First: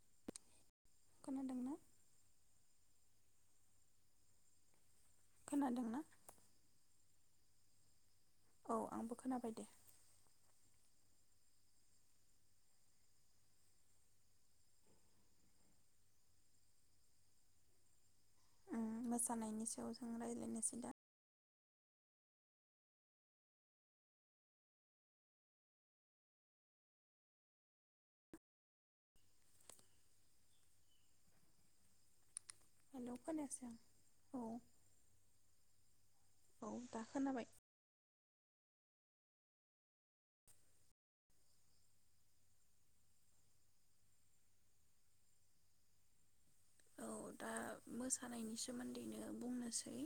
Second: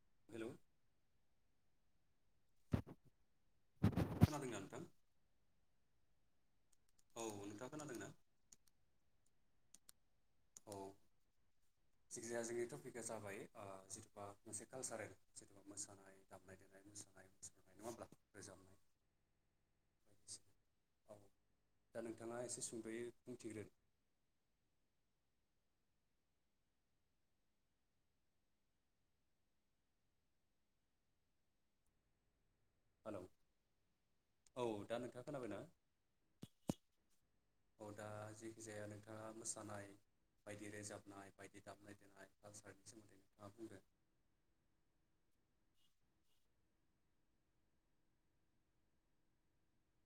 [inaudible] खोनादोंना [unintelligible] खोनादोंना? औ नोंथाङा खोनादों ना? औ आंबो खोनाबाय दे जेखिजाया जोंनि टपिकआ जाबाय ओ जिथुबा मोनसे कालसारेल जिथु मोसानाय दामनाय देनाम मुसुरनाय नङा होमब्ला? रोजाबनाय उ मोसानायनि सायाव जों बायदिसिना रायलायनोसै दा औ दा नोंथाङा एसे सुंदयै बुंथिग्रो हेलौ खोनायासै आं औ दा नोंथाङा खोनाबायना औ दा खोनाबाय। जाया नोंथाङा मोसानाय बायदि रोजाबनाय बायदि दामनाय देनाय खालसारनि सोमोन्दै नोंथाङा बुंदों औ दा मोसानायनि सोमोन्दैनो बुंनोसै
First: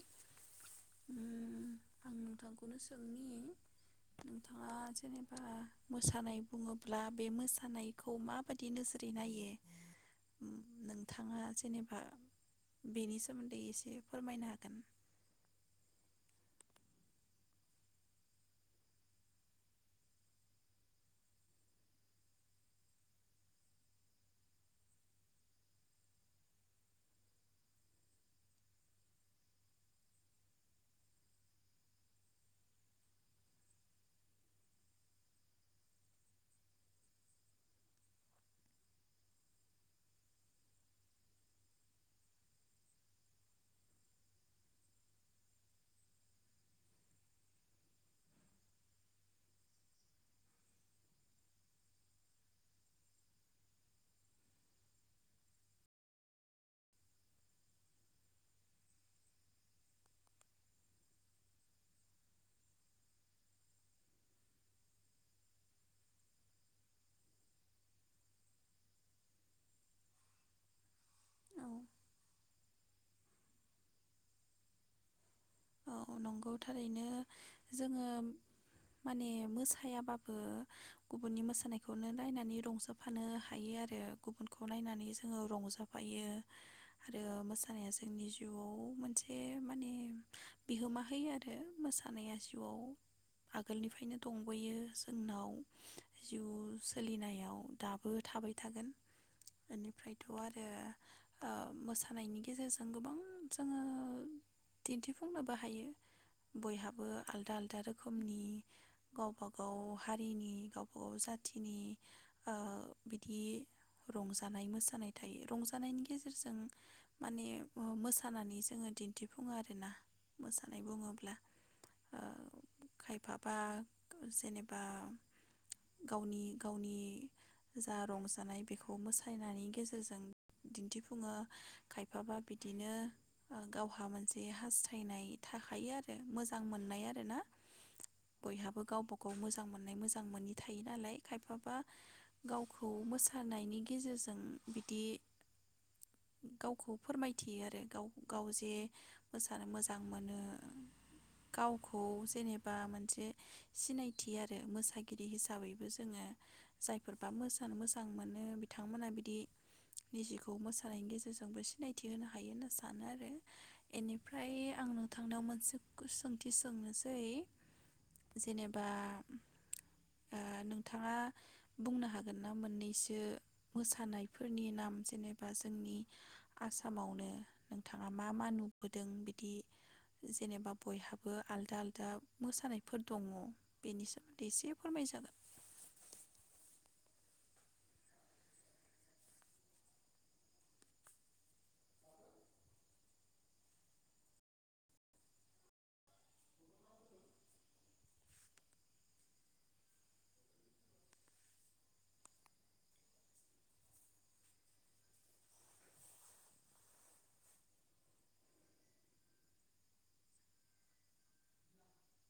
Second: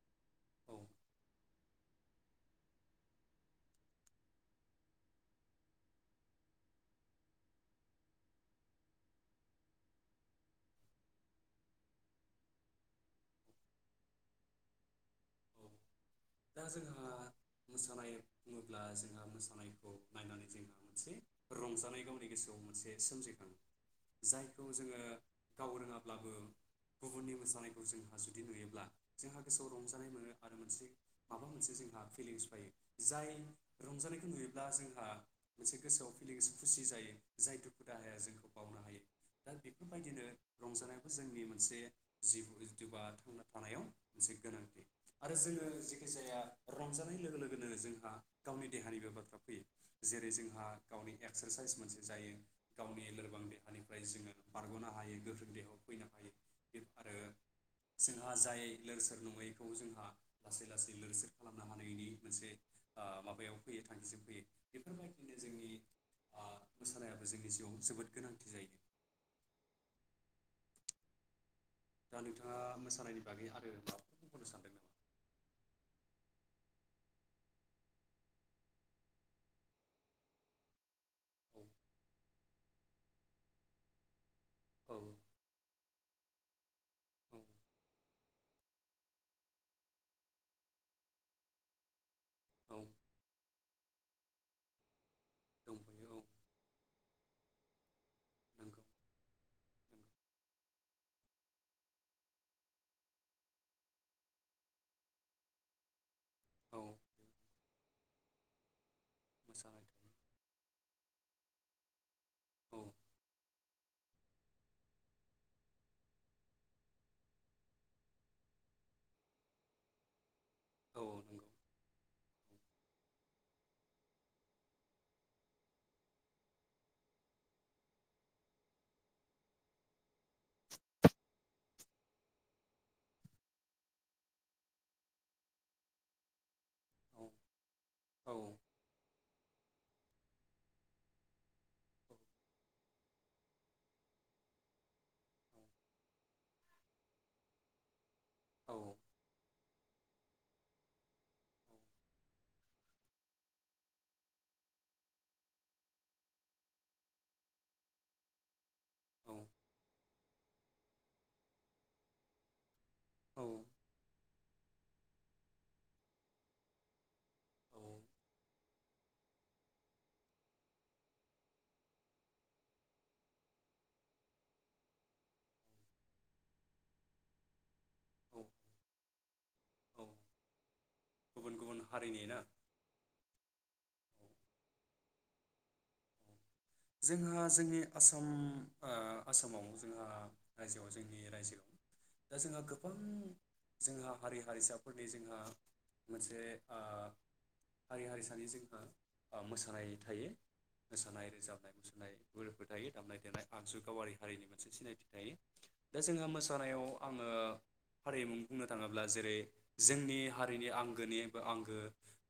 औ उम आं नोंथांखौनो सोंनि नोंथाङा जेनेबा मोसानाय बुङोब्ला बे मोसानायखौ माबादि नोजोरै नायो? नोंथाङा जेनेबा हा बेनि सोमोन्दै एसे फोरमायनो हागोन औ दा जोंहा मोसानाय बुङोब्ला जोंहा मोसानायखौ नायनानै जोंहा मोनसे रंजानाय गावनि गोसोआव मोनसे सोमजिखाङो जायखौ जोङो गाव रोङाब्लाबो गुबुननि मोसानायखौ जोंहा जुदि नुयोब्ला जोंहा गोसोआव रंजानाय मोनो आरो मोनसे माबा मोनसे जोंहा फिलिंस फायो जाय रंजानायखौ नुयोब्ला जोंहा मोनसे गोसोआव फिलिंस खुसि जायो जाय दुखु दाहाया जोंखौ बावनो हायो दा बेफोरबायदिनो रंजानायाबो जोंनि मोनसे जिव जिवा थांना थानायाव मोनसे गोनांथि आरो जोङो जि जायखिजाया रंजानाय लोगो लोगोनो जोंहा गावनि देहानिबो बाथ्रा फैयो जेरै जोंहा गावनि एक्सारसाइस मोनसे जायो गावनि लोरबां देहानिफ्राय जोङो बारगनो हायो गोख्रों देहायाव फैनो हायो आरो जोंहा जाय लोर सोरोर नङैखौ जोंहा गासैलोरसोर खालामनो हानायनि मोनसे माबायाव फैयो थांखिजों फैयो बेफोरबायदिनो जोंनि मोसानायाबो जोंनि जिउआव जोबोद गोनांथि जायो औ दा नोंथाङा मोसानायनि बागै आरो मां बुंबावनो सानदों नामा? अ नंगौ थारैनो जोङो माने मोसायाबाबो गुबुननि मोसानायखौनो नायनानै रंजफानो हायो आरो गुबुन खौ नायनानै औ जोङो रंजा फायो आरो औ मोसानाया जोंनि जिउआव मोनसे माने बिहोमा होयो आरो मोसा सानाया औ जिवआव आगोलनिफ्रायनो दंबोयो जोंनाव दंफायो जिउ जो सोलिनायाव दाबो थाबाय औ नंगौ नंगौ थागोन बेनिफ्रायथ आरो ओ मोसानायनि गेजेरजों गोबां जोङो दिन्थिफ सफुंनोबो हायो औ बयहाबो आलदा आलदा रोखोमनि गावबा गाव मोसानाय थायो हारिनि गाव अ जाथिनि ओ औ बिदि रंजानाय मोसानाय थायो रंजानायनि गेजेरजों माने ओ मोसानानै जोङो दिन्थिफुङो आरोना मोसानाय औ बुङोब्ला नंगौ ओ खायफाबा जेनेबा गावनि गावनि जा रंजानाय बेखौ मोसानायनि गेजेरजों दिन्थिफुङो खायफाबा बिदिनो गावहा मोनसे हास फोथायनाय थाखायो आरो मोजा मोजां मोननाय औ आरो ना औ बयहाबो गावबागाव मोजां मोन नाय मोजां मोनि थायो नालाय खायफाबा गावखौ मोसानायनि गेजेरजों बिदि गावखौ फोरमायथियो आरो गाव गाव जे औ मोस मोसानो मोजां मोनो गावखौ जेनेबा मोनसे सिनायथि आरो मोसागिरि हिसाबैबो जोङो जायफोरबा मोसानो मोजां मोनो बे बिथांमोना औ बिदि निजिखौ खौ मोसानायनि गेजेरजोंबो सिनायथि होनो हायो ना सार? सानो आरो औ औ एनिफ ओइ आं नोंथांनाव मोनसे खुस सोंथि सोंनोसै औ जेनेबा ओ नोंथाङा बुंनो हागोन ना मोननैसो मोसानायफोरनि नाम जेनेबा जोंनि आसामावनो नोंथाङा मा औ मा नु दों बिदि औ जेनेबा बयहाबो गुबुन आलदा गुबुन आलदा हारिनि ना मोसानायफोर दङ। बेनि सोमोन्दै एसे फोरमायजागोन। जोंहा जोंनि आसाम ओ आसामाव जोंहा रायजोआव जोंनि रायजोआव दा जोंहा गोबां जोंहा हारि हारिसाफोरनि जोंहा मोनसे ओ हारि हारिसानि जोंहा मोसानाय थायो मोसानाय रोजाबनाय मोसानायफोर थायो दामनाय देनाय आगजु गावारि हारिनि मोनसे सिनायथि थायो दा जोंहा मोसानायाव आङो हारिम बुंनो थाङोब्ला जेरै जोंनि हारिनि आंगोनिबो आंगो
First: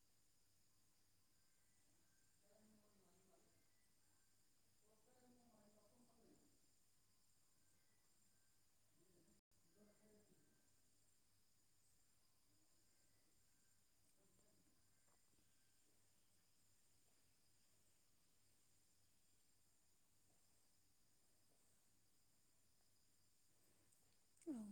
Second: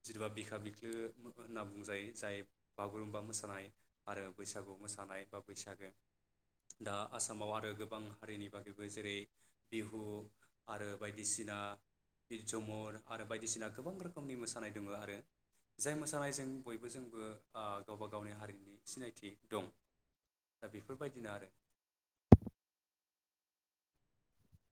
जेनबा बिखा बिखो होनना बुंजायो जाय बागुरुमबा मोसानाय। आरो बैसागु मोसानाय बा बैसागो दा आसामाव आरो गोबां हारिनि बागैबो जेरै बिहु आरो बायदिसिना बिर जोमुर आरो बायदिसिना गोबां रोखोमनि मोसानाय दङ आरो जाय मोसानायजों बयबो जोंबो ओ गावबा गावनि हारिनि सिनायथि दं दा बेफोरबायदिनो आरो। उम।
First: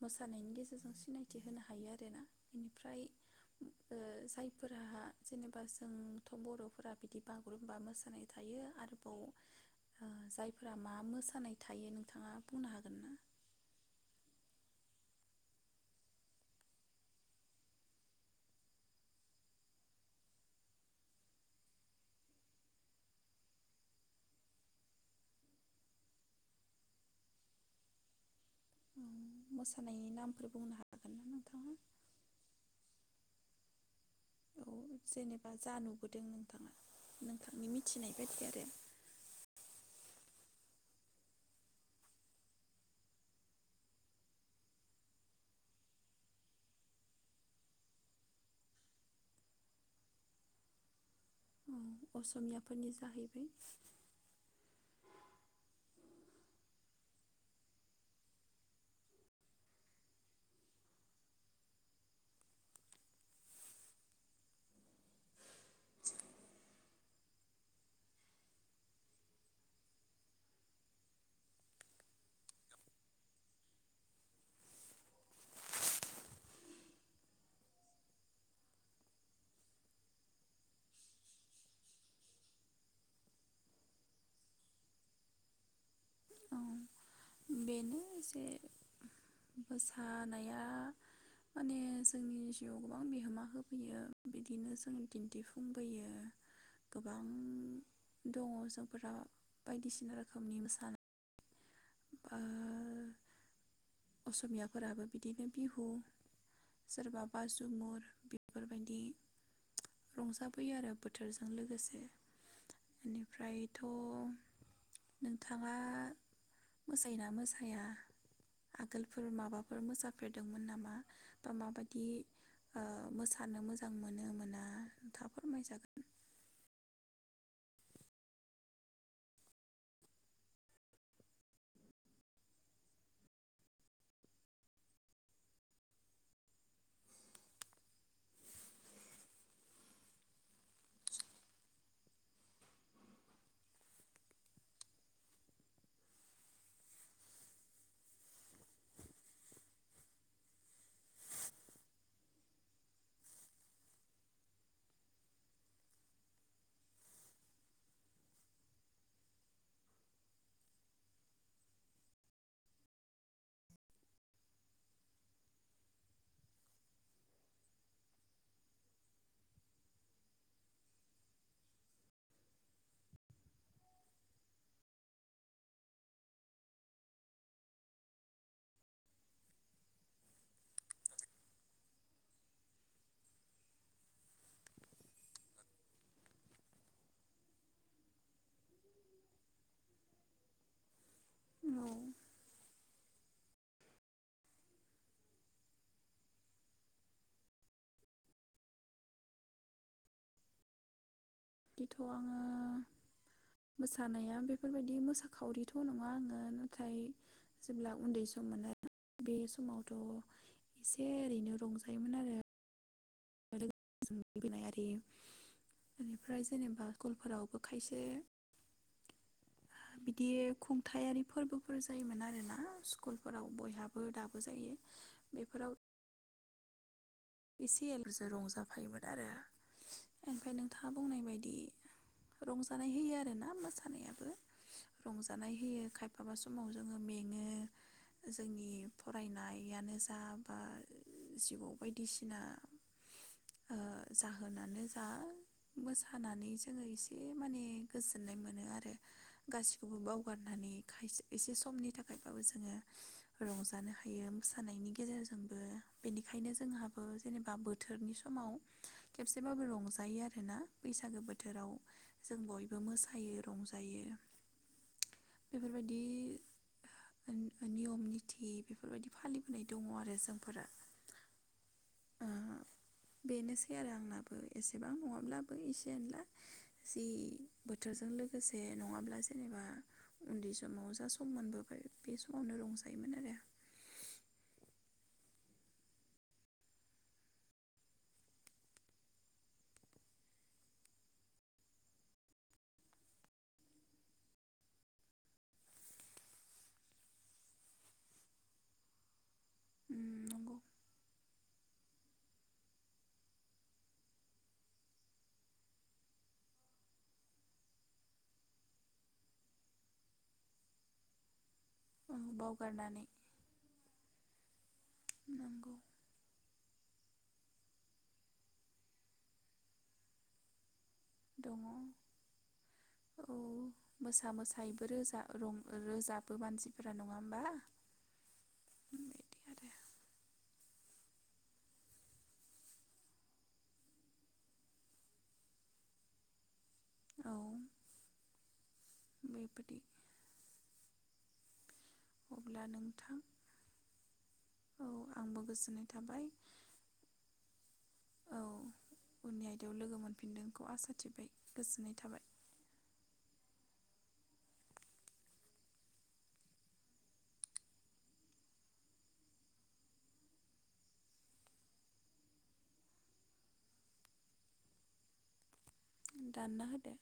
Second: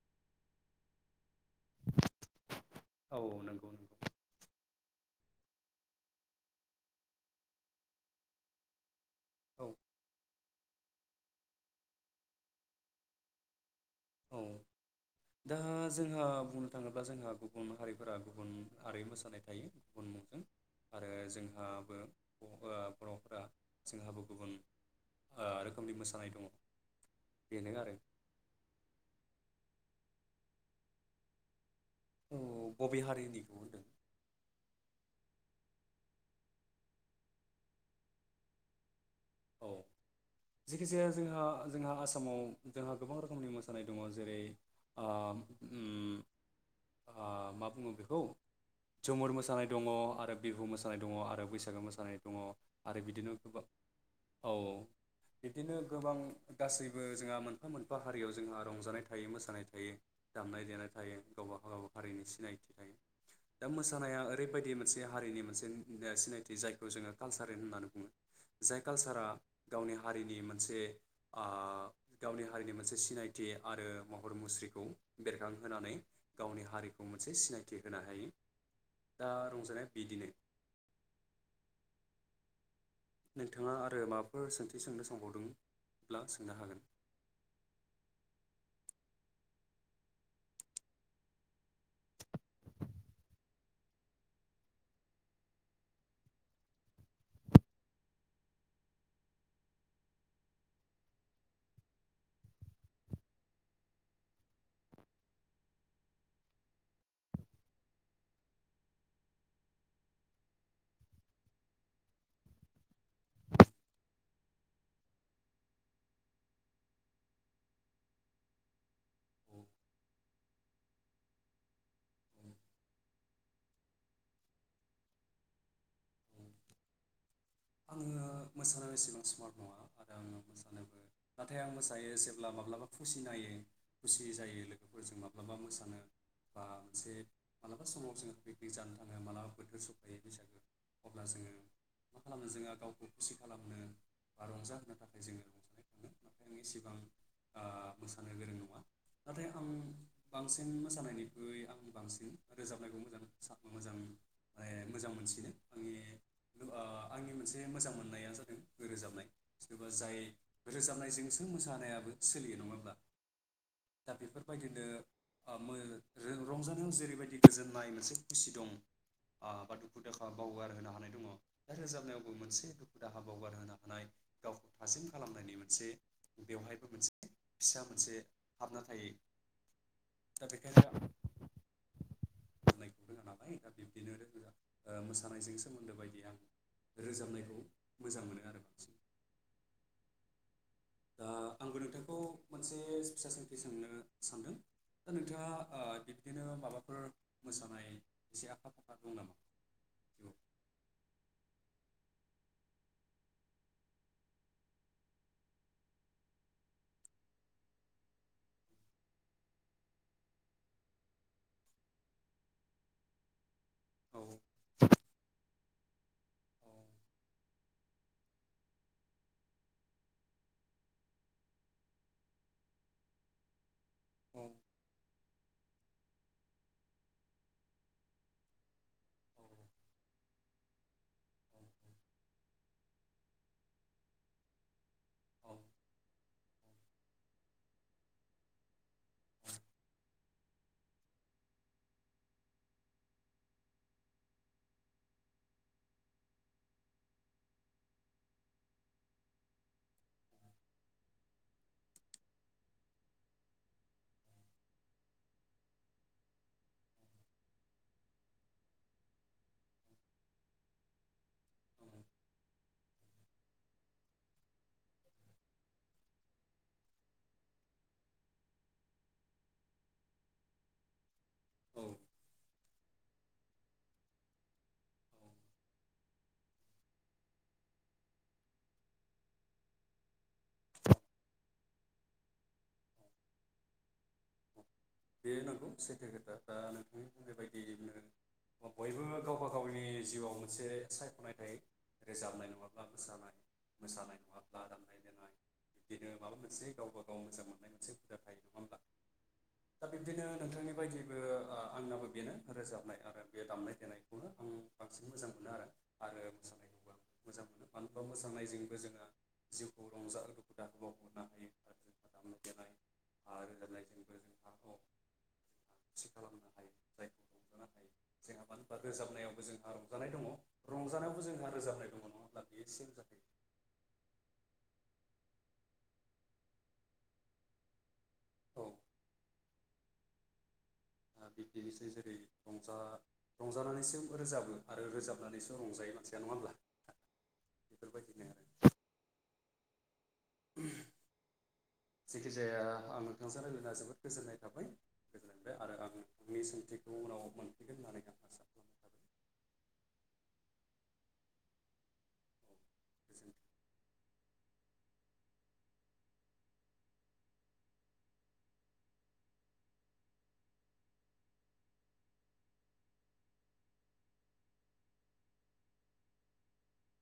मोसानायनि गेजेरजों सिनायथि थि होनो हायो आरोना बेनिफ्राय औ नंगौ ओ नंगौ जाय फोरहा जेनेबा जोंथ बरफोरा बिदि बागुरुम्बा मोसानाय थायो आरो औ ओ जाय फोरा मा मोसानाय थायो नोंथाङा बुंनो हागोन ना? औ दा जोंहा बुंनो थाङोब्ला जोंहा गुबुन हारिफोरा गुबुन आरो मोसानाय थायो गुबुन मुंजों आरो जोंहाबो ओ बरफोरा जोंहाबो गुबुन ओ रोखोमनि मोसानाय दङ बेनो आरो। मोसानायनि नामफोर बुंनो हागोन ना नोंथाङा? औ बबे हारिनिखौ होनदों? औ जेनेबा जा नुबोदों नोंथाङा नोंथांनि मिथिनाय बायदि आरो। औ जेखि जाया जोंहा जोंहा आसामाव जोंहा गोबां रोखोमनि मोसानाय दङ जेरै ओ उम आह मा बुङो बेखौ जुमुर मोसानाय दङ आरो बिहु मोसानाय दङ आ आरो बैसागो मोसानाय औ दङ असमियाफोरनि आरो बिदिनो जाहैबाय गोबां औ औ बिब्दिनो गोबां गासैबो जोंहा मोनफा मोनफा हारियाव जोंहा रंजानाय थायो मोसानाय थायो दामनाय देनाय थायो गावबागाव गावबागाव हारिनि सिनायथि थायो दा मोसानाया ओरैबायदि मोनसे हारिनि मोनसे सिनायथि जायखौ जोङो कालसारेल होननानै बुङो। जाय कालसारा गावनि हारिनि मोनसे ओ गावनि हारिनि मोनसे सिनायथि आरो महर मुस्रिखौ बेरखांहोनानै गावनि हारिखौ मोनसे सिनायथि होनो हायो दा रंजानाया बिदिनो। नोंथाङा आरो माबाफोर सोंथि सोंनो संबावदों? औ बेनो जे मोसानाया माने जोंनि जिउआव गोबां बिहोमा होफैयो बिदिनो जों दिन्थिफुंबोयो गोबां दङ जोंफोरा बायदिसिना रोखोमनि मोसानाय ओह असमियाफोराबो बिदिनो बिहु सोरबा बाजुमुर बेफोरबायदि रंजाबोयो आरो बोथोरजों लोगोसे बेनिफ्रायथ नोंथाङा मोसायोना मोसाया? आगोलफोर औ माबाफोर मोसाफेरदोंमोन नामा बा माबायदि औ ओ मोसानो मोजां मोनो मोना नोंथाङा फोरमायजागोन। औ आङो मोसानो एसेबां स्मार्ट नङा आरो आङो मोसानोबो नाथाय आं मोसायो जेब्ला माब्लाबा खुसि नायो खुसि जायो लोगोफोरजों माब्लाबा मोसानो बा मोनसे माब्लाबा समाव जोङो पिकनिक जानो थाङ मालाबा बोथोर सफैायो बैसागो अब्ला जोङो खालामनो जोङो गावखौ खुसि खालामनो बा रंजाहोनो थाखाय जोङो रंजानाय मोनो नाथाय आं एसेबां ओ मोसानो गोरों नङा नाथाय आं बांसिन मोसानायनिख्रुइ आं बांसिन रोजाबनायखौ मोजां मोनो मोजां माने मोजां मोनसिनो आंनि ओ आंनि मोनसे मोजां मोननाया जादों रोजाबनाय जेनबा जाय रोजाबनायजोंसो मोसानायाबो सोलियो नङाहोमब्ला दा बेफोरबायदिनो आ मो रो रंजानायाव जेरैबायदि गोजोननाय मोनसे खुसि दं ओ बा दुखु दाखा बावगार होनोनो हानाय दङ दा रोजाबनायावबो मोनसे दुखु दाहा बावगारहोनो हानाय गावखौ थाजिम खालामनायनि मोनसे बेवहायबो मोनसे फिसा मोनसे हाबना थायो दा बेखायनो आं मानायखौ रोङा नालाय दा बिब्दिनो रो ओ मोसानायजों सोमोन्दो बायदि आं रोजाबनायखौ मोजां मोनो आरो बांसिन। दा आंबो औ। नोंथांखौ मोनसे फिसा सोंखि सोंनो सानदों दा नोंथाङा ओ बिब्दिनो माबाफोर मोसानाय एसे आखा फाखा दं नामा? बिदिथ आङो मोसानाया बेफोरबायदि मोसाखावरिथ नङा आङो नाथाय जेब्ला उन्दै सम मोन आरो बे समावथ एसे ओरैनो रंजायोमोन आरो। [unintelligible] जिउआव बेनिफ्राय जेनेबा कलफोरावबो खायसे बिदि खुंथायारि फोरबोफोर जायोमोन आरोना स्कुलफोराव बयहाबो बो दाबो औ जायो। बेफोराव एसे एलुजों रंजाफायोमोन आरो। औ ओमफ्राय नोंथाङा बुंनाय बदि रंजानाय होयो आरोना मोसानायाबो औ रंजानाय होयो खायफाबा समाव जोङो मेङो जोंनि फरायनायानो जा बा जिबौ बायदि। बायदिसिना जाहोनानो जा मोसानानै जोङो एसे माने गोजोननाय मोनो आरो गासिखौबो बावगारनानै खायसे एसे समनि थाखायबाबो जोङो रंजानो हायो मोसानायनि गेजेरजोंबो बेनिखायनो जोंहा। जेनेबा बोथोरनि समाव खेबसेबाबो रंजायो आरोना बैसागो बोथोराव जों बयबो मोसायो रंजायो बेफोरबायदि नियम निथि बेफोरबायदि फालिबोनाय दङ आरो जोंफोरा। औ ओ बेनोसै आरो आंनाबो एसेबां नङाब्लाबो एसे एनला जि बोथोरजों लोगोसे नङाब्ला जेनेबा उन्दै समाव जा सम मोनबोबाय बे समावनो रंजायोमोन आरो। बे नंगौ सैथो खोथा दा ओ नोंथांनि बुंनाय बायदिनो बयबो गावबा गावनि जिउआव मोनसे सायखनाय थायो रोजाबनाय नङाब्ला मोसानाय मोसानाय नङाब्ला दामनाय देनाय बिदिनो माबा मोनसे गावबा गाव मोजां मोननाय मोनसे हुदा थायो नङा होमब्ला दा उम बिब्दिनो नंगौ नोंथांनि बायदि बो ओ आंनाबो बेनो रोजाबनाय आरो बे दामनाय देनायखौनो आं बांसिन मोजां मोनो आरो आरो मोसानायखौबो आं मोजां मोनो मानो होनबा मोसानायजोंबो जोङो जिउखौ रंजा [unintelligible] बावगारनो हायो औ मुजथुनाय बावगारनानै आरो दानाय लुनाय नंगौ खुसि खालामनो हायो जोंहा मानो होनबा रोजाबनायावबो जोंहा रंजानाय दङ रंजानायावबो जोंहा दङ औ रोजाबनाय नङा होमब्ला बेयो सेम जाखायो मोसा मोसायैबो रोजाब रं रोजाबो मानसिफोरा नङा होमबा औ बेबायदि बिब्दिनोसै जेरै रंजा रंजानानैसो रोजाबो आरो रोजाबनानैसो रंजायो मानसिया नङा होमब्ला औ बेफोरबायदिनो बेबायदि उम जिखिजाया अब्ला आं नोंथां नोंथांजों रायज्लायना जोबोद गोजोननाय थाबाय औ आंबो गोजोनबाय आरो गोजोननाय आं थाबाय आंनि सोंथिखौ उनाव मोनफैगोन होननानै आं आसा नोंखौ आसा थिबाय गोजोननाय थाबाय जोर दानना होदो